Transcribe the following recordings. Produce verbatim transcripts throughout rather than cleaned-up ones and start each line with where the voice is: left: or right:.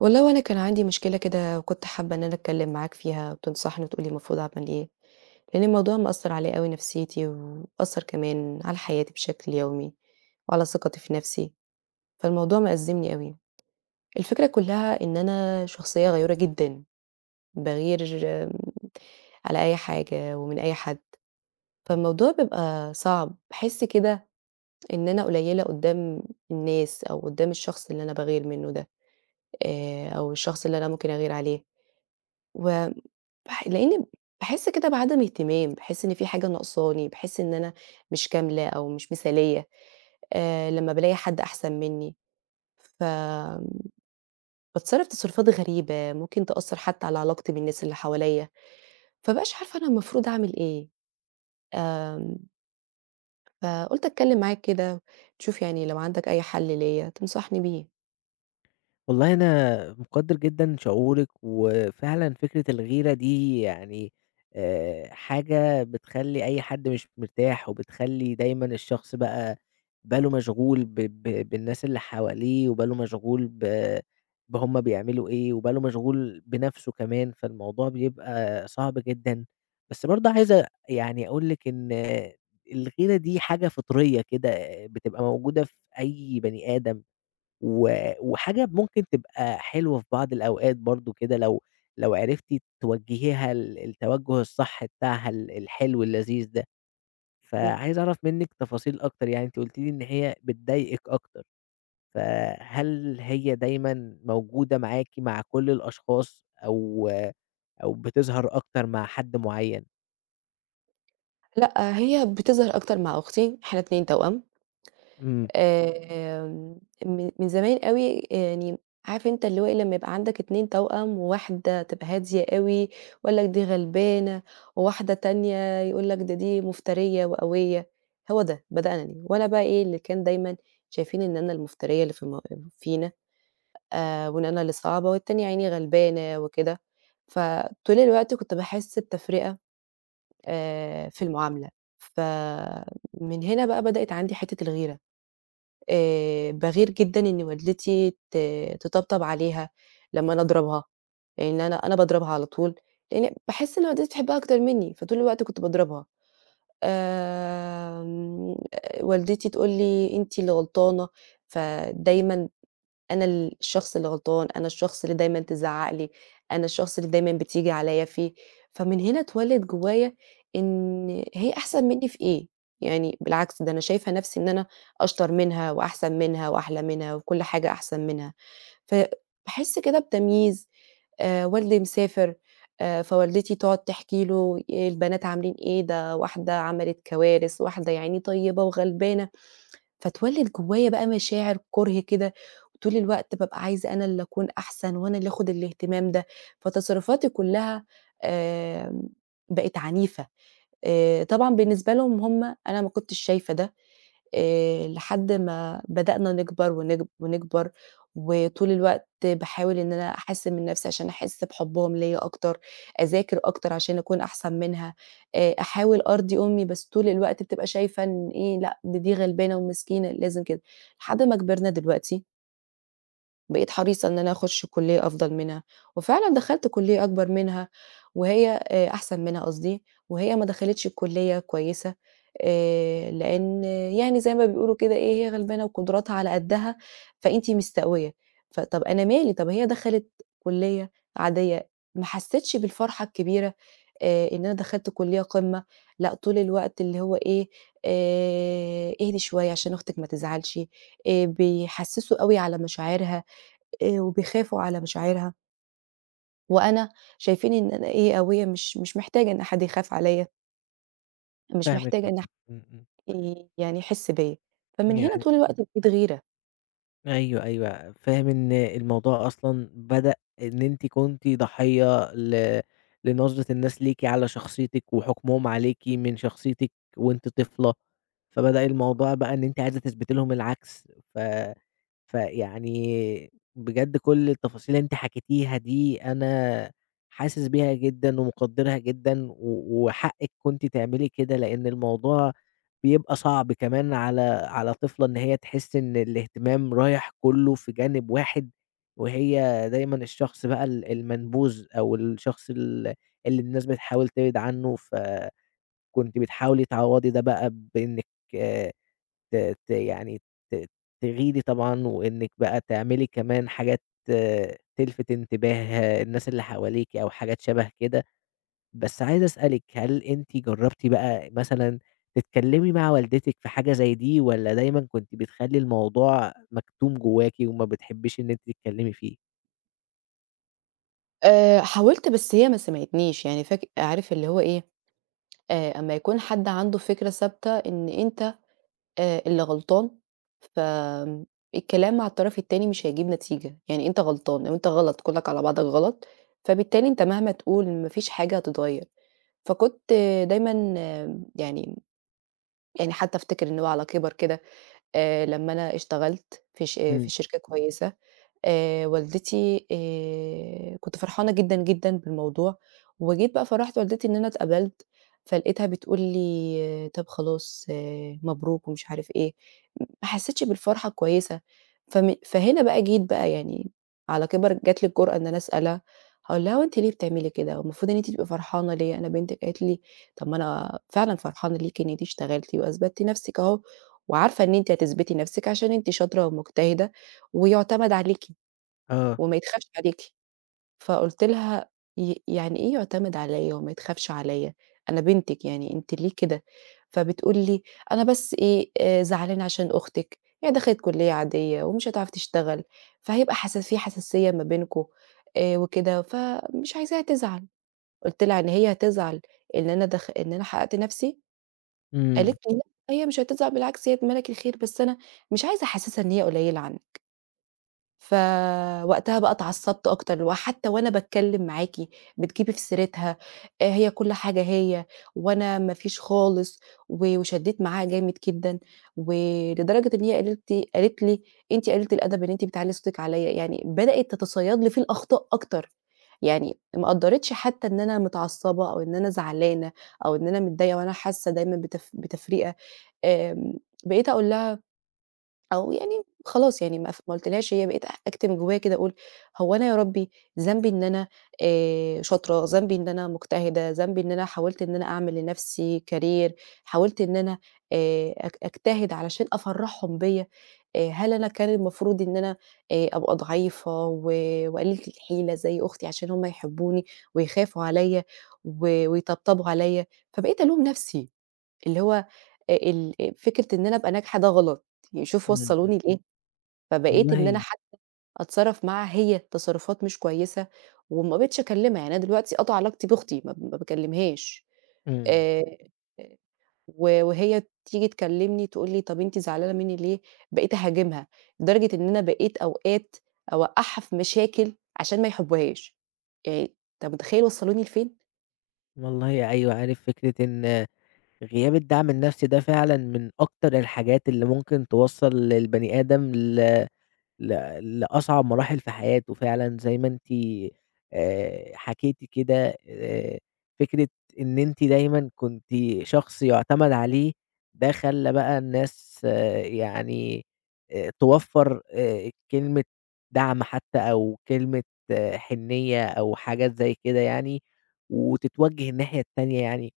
right: والله وأنا كان عندي مشكلة كده وكنت حابة إن أنا أتكلم معاك فيها وتنصحني وتقولي المفروض أعمل إيه، لأن الموضوع مأثّر عليَّ أوي نفسيتي وأثّر كمان على حياتي بشكل يومي وعلى ثقتي في نفسي، فالموضوع مأزّمني أوي. الفكرة كلّها إن أنا شخصية غيورة جدًا، باغير على أي حاجة ومن أي حد، فالموضوع بيبقى صعب، باحس كده إن أنا قليّلة قُدّام الناس أو قُدّام الشخص اللي أنا باغير منّه ده آآ أو الشخص اللي أنا ممكن أغير عليه و باح لإن باحس كده بعدم اهتمام، باحس إن في حاجة ناقصاني، باحس إن أنا مش كاملة أو مش مثالية آآ، لمّا بالاقي حد أحسن منّي، فباتصرف تصرفات غريبة ممكن تأثّر حتى على علاقتي بالناس اللي حواليّا، فابقاش عارفة أنا المفروض أعمل إيه، آمم، فقُلت أتكلم معاك كده تشوف يعني لو عندك أي حل ليّا تنصحني بيه.
left: والله أنا مقدّر جدًا شعورِك، وفعلًا فكرة الغيرة دي يعني آآ، حاجة بتخلّي أي حد مش مرتاح، وبتخلّي دايمًا الشخص بقى باله مشغول ب ب بالناس اللي حواليه، وباله مشغول ب بهُم بيعملوا إيه، وباله مشغول بنَفْسه كمان، فالموضوع بيبقى صعب جدًا. بس برضه عايز أ يعني أقول لِك إن الغيرة دي حاجة فطرية كده آه، بتبقى موجودة في أي بني آدم. و وحاجة ممكن تبقى حلوة في بعض الأوقات برضه كده لو لو عرفتِ توجّهيها ال التوجُّه الصح بتاعها ال الحلو اللذيذ ده،
right: إمم.
left: فعايز أعرف منِّك تفاصيل أكتر، يعني أنتِ قُلتِ لي إن هي بتضايقِك أكتر، فهل هي دايمًا موجودة معاكِ مع كل الأشخاص أو أو بتظهر أكتر مع حد معيّن؟
right: لأ، هي بتظهر أكتر مع أختي، إحنا الاتنين توأم.
left: إمم،
right: آمم، من من زمان أوي يعني عارف أنت اللي هو إيه، لمّا يبقى عندك اتنين توأم، وواحدة تبقى هادية أوي، ويقول لك دي غلبانة، وواحدة تانية يقول لك ده دي مفترية وقوية، هو ده بدأنني، وأنا بقى إيه اللي كان دايمًا شايفين إن أنا المفترية اللي في المو فينا، آآ، وإن أنا اللي صعبة، والتانية يا عيني غلبانة وكده، فطول الوقت كنت باحس بتفرقة آآ، في المعاملة، فمن هنا بقى بدأت عندي حتة الغيرة. آآ باغير جدًا إن والدتي ت تطبطب عليها لمّا أنا أضربها، لإن أنا أنا باضربها على طول، لإن باحس إن والدتي بتحبها أكتر منّي، فطول الوقت كنت باضربها. آمم، والدتي تقول لي: "أنتِ اللي غلطانة." فدايمًا أنا ال الشخص اللي غلطان، أنا الشخص اللي دايمًا تزعّق لي، أنا الشخص اللي دايمًا بتيجي عليَّ فيه، فمن هنا اتولد جوايا إن هي أحسن منّي في إيه؟ يعني بالعكس ده أنا شايفة نفسي إن أنا أشطر منها وأحسن منها وأحلى منها وكل حاجة أحسن منها، فباحس كده بتمييز. آآ والدي مسافر، آآ فوالدتي تقعد تحكي له إيه البنات عاملين إيه، ده واحدة عملت كوارث، واحدة يا عيني طيبة وغلبانة، فتولد جوايا بقى مشاعر كره كده، وطول الوقت بابقى عايزة أنا اللي أكون أحسن وأنا اللي آخد الاهتمام ده، فتصرفاتي كلها، آمم، بقت عنيفة. آآ طبعًا بالنسبة لهم هم أنا ما كنتش شايفة ده، آآ لحد ما بدأنا نكبر ونكب ونكبر، وطول الوقت باحاول إن أنا أحسّن من نَفْسي عشان أحس بحُبّهم ليّا أكتر، أذاكر أكتر عشان أكون أحسن منها، آآ أحاول أرضي أمي بس طول الوقت بتبقى شايفة إن إيه، لأ، دي دي غلبانة ومسكينة لازم كده. لحد ما كبرنا دلوقتي بقيت حريصة إن أنا أخُش كُلّية أفضل منها، وفعلًا دخلت كُلّية أكبر منها وهي آآ أحسن منها قصدي، وهي ما دخلتش الكُلّية كويسة آآ لإن يعني زي ما بيقولوا كده إيه، هي غلبانة وقدراتها على قدّها، فأنتِ مستقوية، فطَب أنا مالي، طَب هي دخلت كُلّية عادية، ما حسّيتش بالفرحة الكبيرة آآ إن أنا دخلت كُلّية قمة، لأ طول الوقت اللي هو إيه، آآ اهدي شوية عشان أختِك ما تزعلش، آآ بيحسّسوا أوي على مشاعرها. آآ وبيخافوا على مشاعرها، وأنا شايفينّي إن أنا إيه، قوية مش مش محتاجة إن حد يخاف عليّا، مش
left: فاهمِك
right: محتاجة إن حد
left: والله، إمم، إمم،
right: ي يعني يحس بيّا، فمن هنا
left: يعني
right: طول الوقت إمم. بقيت غيرة.
left: أيوه، أيوه، فاهم إن الموضوع أصلًا بدأ إن أنتِ كنتِ ضحية ل لنظرة الناس ليكِ على شخصيتِك وحكمهم عليكِ من شخصيتِك وأنتِ طفلة، فبدأ الموضوع بقى إن أنتِ عايزة تثبتي لهم العكس، ف فيعني بجد كل التفاصيل اللي أنتِ حكيتيها دي أنا حاسس بيها جدًا ومقدّرها جدًا، و وحقِك كنتِ تعملي كده، لإن الموضوع بيبقى صعب كمان على على طفلة إن هي تحس إن الاهتمام رايح كلّه في جانب واحد، وهي دايمًا الشخص بقى ال المنبوذ أو الشخص ال اللي الناس بتحاول تبعد عنّه، فكنتِ بتحاولي تعوّضي ده بقى بإنِّك آه، ت ت يعني ت تغيري طبعًا، وإنِّك بقى تعملي كمان حاجات آه، تلفت انتباه آه، الناس اللي حواليكِ أو حاجات شبه كده، بس عايز أسألِك هل أنتِ جرّبتِ بقى مثلًا تتكلّمي مع والدتِك في حاجة زي دي والّا دايمًا كنتِ بتخلّي الموضوع مكتوم جواكِ وما بتحبّيش إن أنتِ تتكلّمي فيه؟
right: آآ حاولت بس هي ما سمعتنيش، يعني فاك عارف اللي هو إيه، آآ أمّا يكون حد عنده فكرة ثابتة إن أنت آآ اللي غلطان، فآمم الكلام مع الطرف التاني مش هيجيب نتيجة، يعني أنت غلطان أو أنت غلط، كُلّك على بعضك غلط، فبالتالي أنت مهما تقول ما فيش حاجة هتتغيّر، فكنت آه، دايمًا آه، يعني يعني حتى أفتكر إن هو على كِبَر كده، آآ لمّا أنا اشتغلت في ش آه، في
left: إمم.
right: شركة كويسة، آآ والدتي، آآ كنت فرحانة جدًا، جدًا بالموضوع، وجيت بقى فرّحت والدتي إن أنا اتقبلت، فلقيتها بتقول لي: آه، "طب خلاص، آآ مبروك." ومش عارف إيه، ما حسيتش بالفرحة كويسة، فم فهنا بقى جيت بقى يعني على كِبَر جات لي الجرأة إن أنا أسألها، هاقول لها: "هو أنتِ ليه بتعملي كده؟ والمفروض إن أنتِ تبقي فرحانة ليّا أنا بنتِك." قالت لي: "طب ما أنا فعلًا فرحانة ليكِ إن أنتِ اشتغلتِ وأثبتِّ نفسِك أهو، وعارفة إن أنتِ هتثبتي نفسِك عشان أنتِ شاطرة ومجتهدة ويُعتمد عليكِ
left: آه.
right: وما يتخافش عليكِ، فقُلت لها: "ي يعني إيه يُعتمد عليَّ وما يتخافش عليَّ؟ أنا بنتِك يعني أنتِ ليه كده؟" فبتقول لي: "أنا بس إيه، آآ زعلانة عشان أختِك، هي دخلِت كُلّية عادية ومش هتعرف تشتغل، فهيبقى حسا في حساسية ما بينكم، آآ وكده، فمش عايزاها تزعل." قُلت لها: "إن هي هتزعل إن أنا دخ إن أنا حققت نفسي؟"
left: إمم.
right: قالت لي: "لأ، هي مش هتزعل بالعكس هي دماغك الخير." بس أنا مش عايزة أحسّسها إن هي قليّلة عني. فوقتها بقى اتعصبت أكتر، وحتى وأنا باتكلّم معاكِ بتجيبي في سيرتها، آآ هي كل حاجة هي، وأنا ما فيش خالص، و وشدّيت معاها جامد جدًا، ولدرجة إن هي قالت لي قالت لي: "أنتِ قليلة الأدب إن أنتِ بتعلّي صوتِك عليَّ." يعني بدأت تتصيّد لي في الأخطاء أكتر، يعني ما قدّرتش حتى إن أنا متعصبة أو إن أنا زعلانة أو إن أنا متضايقة وأنا حاسة دايمًا بتف بتفرقة. آمم بقيت أقول لها أو يعني خلاص يعني ما ف ما قُلتلهاش هي بقيت أح أكتم جوايا كده أقول هو أنا يا ربي ذنبي إن أنا، آآ شاطرة، ذنبي إن أنا مجتهدة، ذنبي إن أنا حاولت إن أنا أعمل لنفسي career، حاولت إن أنا آآ أك أجتهد علشان أفرّحهم بيّا، آآ هل أنا كان المفروض إن أنا آآ أبقى ضعيفة و وقليلة الحيلة زي أختي عشان هم يحبوني ويخافوا عليّا و ويطبطبوا عليّا، فبقيت ألوم نفسي. اللي هو آآ ال فكرة إن أنا أبقى ناجحة ده غلط، يعني شوف
left: إمم. إمم.
right: وصّلوني لإيه. إمم. فبقيت إن أنا
left: والله
right: حتى أتصرّف معاها هي تصرُّفات مش كويسة، وما بقيتش أكلّمها، يعني أنا دلوقتي قاطعة علاقتي بأختي ما ما باكلّمهاش،
left: إمم.
right: آآ و وهي تيجي تكلّمني تقول لي: "طَب أنتِ زعلانة منّي ليه؟" بقيت أهاجمها، لدرجة إن أنا بقيت أوقات أوقّعها في مشاكل عشان ما يحبوهاش، يعني أنت متخيّل وصّلوني لفين؟
left: والله أيوه، عارف فكرة إن غياب الدعم النفسي ده فعلًا من أكتر الحاجات اللي ممكن توصّل للبني آدم ل ل لأصعب مراحل في حياته فعلًا زي ما أنتِ آآ حكيتِ كده آآ فكرة إن أنتِ دايمًا كنتِ شخص يُعتمد عليه، ده خلّى بقى الناس آه، يعني آآ توفّر آآ كلمة دعم حتى أو كلمة آه، حنيّة أو حاجات زي كده يعني، وتتوجه الناحية التانية يعني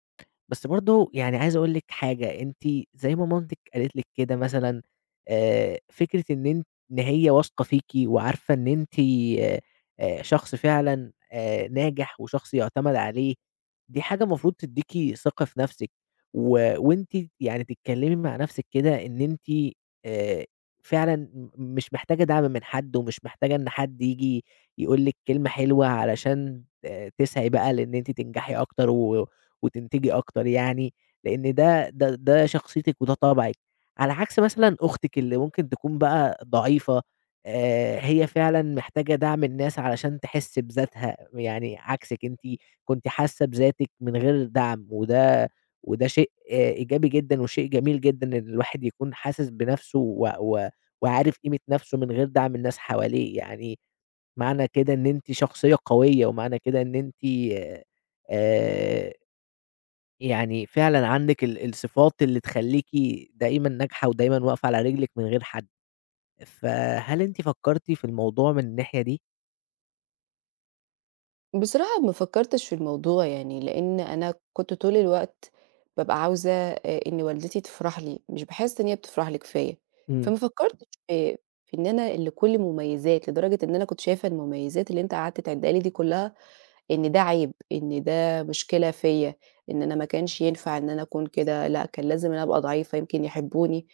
left: بس برضه يعني عايز أقول لِك حاجة، أنتِ زي ما مامتِك قالت لِك كده مثلًا آآ، فكرة إن أنتِ إن هي واثقة فيكِ وعارفة إن أنتِ آآ، شخص فعلًا آآ، ناجح وشخص يُعتمد عليه، دي حاجة المفروض تدّيكِ ثقة في نفسِك، و وأنتِ يعني تتكلمي مع نفسِك كده إن أنتِ آآ، فعلًا م مش محتاجة دعم من حد، ومش محتاجة إن حد ييجي يقول لِك كلمة حلوة علشان ت تسعي بقى لإن أنتِ تنجحي أكتر و وتنتجي أكتر يعني، لإن ده ده ده شخصيتِك وده طبعِك، على عكس مثلًا أختِك اللي ممكن تكون بقى ضعيفة، آآ هي فعلًا محتاجة دعم الناس علشان تحس بذاتها، يعني عكسِك أنتِ كنتِ حاسة بذاتِك من غير دعم، وده وده شيء آه، إيجابي جدًا وشيء جميل جدًا إن الواحد يكون حاسس بنفسه و و وعارف قيمة نفسه من غير دعم الناس حواليه، يعني معنى كده إن أنتِ شخصية قوية، ومعنى كده إن أنتِ آآ يعني فعلًا عندِك ال الصفات اللي تخلّيكِ دايمًا ناجحة ودايمًا واقفة على رجلِك من غير حد، فهل أنتِ فكرتِ في الموضوع من الناحية دي؟
right: بصراحة ما فكّرتش في الموضوع يعني، لإن أنا كنت طول الوقت بابقى عاوزة آآ إن والدتي تفرح لي، مش باحس إن هي بتفرح لي كفاية،
left: إمم،
right: فما فكّرتش في في إن أنا اللي كُلّ مميزات، لدرجة إن أنا كنت شايفة المميزات اللي أنت قعدت تعيدها لي دي كُلّها إن ده عيب، إن ده مشكلة فيّا، إن أنا ما كانش ينفع إن أنا أكون كده، لأ كان لازم إن أنا أبقى ضعيفة يمكن يحبوني،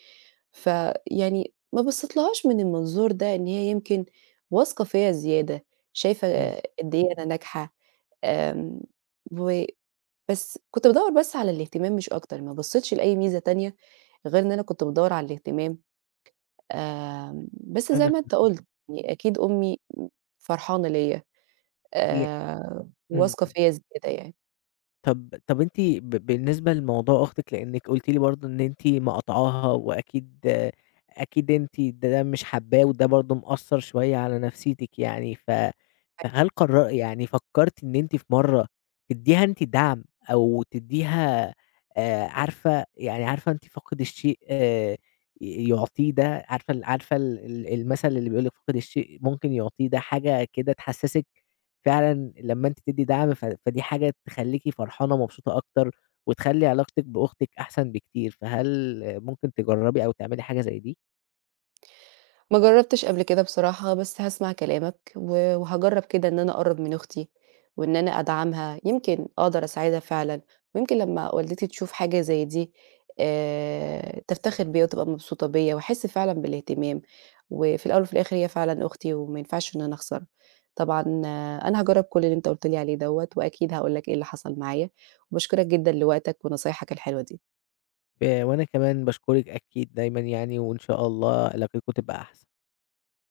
right: فيعني ما بصيتلهاش من المنظور ده، إن هي يمكن واثقة فيّا زيادة، شايفة
left: إمم.
right: آه، قد إيه أنا ناجحة. آمم، و بس كنت بادوّر بس على الاهتمام مش أكتر، ما بصيتش لأي ميزة تانية غير إن أنا كنت بادوّر على الاهتمام، آمم، بس زي
left: أنا
right: ما أنت
left: فاهمك.
right: قُلت يعني أكيد أمي فرحانة ليّا،
left: ي
right: آآ،
left: إمم.
right: واثقة فيّا زيادة يعني.
left: طب طب أنتِ ب بالنسبة لموضوع أختِك لإنِّك قُلتِ لي برضه إن أنتِ مقاطعاها وأكيد أكيد أنتِ ده ده مش حابّاه وده برضه مأثّر شوية على نفسيتِك يعني، ف فهل قرر يعني فكّرتِ إن أنتِ في مرّة تدّيها أنتِ دعم أو تدّيها آآ عارفة يعني عارفة أنتِ فاقد الشيء آآ ي يُعطيه ده، عارفة ال عارفة ال ال المَثل اللي بيقول لِك فاقد الشيء ممكن يُعطيه، ده حاجة كده تحسّسِك فعلًا لمّا أنتِ تدّي دعم ف فدي حاجة تخلّيكِ فرحانة ومبسوطة أكتر، وتخلّي علاقتِك بأختِك أحسن بكتير، فهل ممكن تجرّبي أو تعملي حاجة زي دي؟
right: ما جرّبتش قبل كده بصراحة، بس هاسمع كلامك و وهاجرّب كده إن أنا أقرّب من أختي، وإن أنا أدعمها، يمكن أقدر أساعدها فعلًا، ويمكن لمّا والدتي تشوف حاجة زي دي آآ، تفتخر بيّا وتبقى مبسوطة بيّا، وأحس فعلًا بالاهتمام، وفي الأول وفي الآخر هي فعلًا أختي وما ينفعش إن أنا أخسرها. طبعًا آه، أنا هاجرّب كل اللي أنت قُلت لي عليه دوّة، وأكيد هاقول لك إيه اللي حصل معايا، وباشكرك جدًا لوقتك ونصايحك الحلوة دي.
left: آآ، وأنا كمان باشكرِك أكيد دايمًا يعني، وإن شاء الله علاقتكم تبقى أحسن.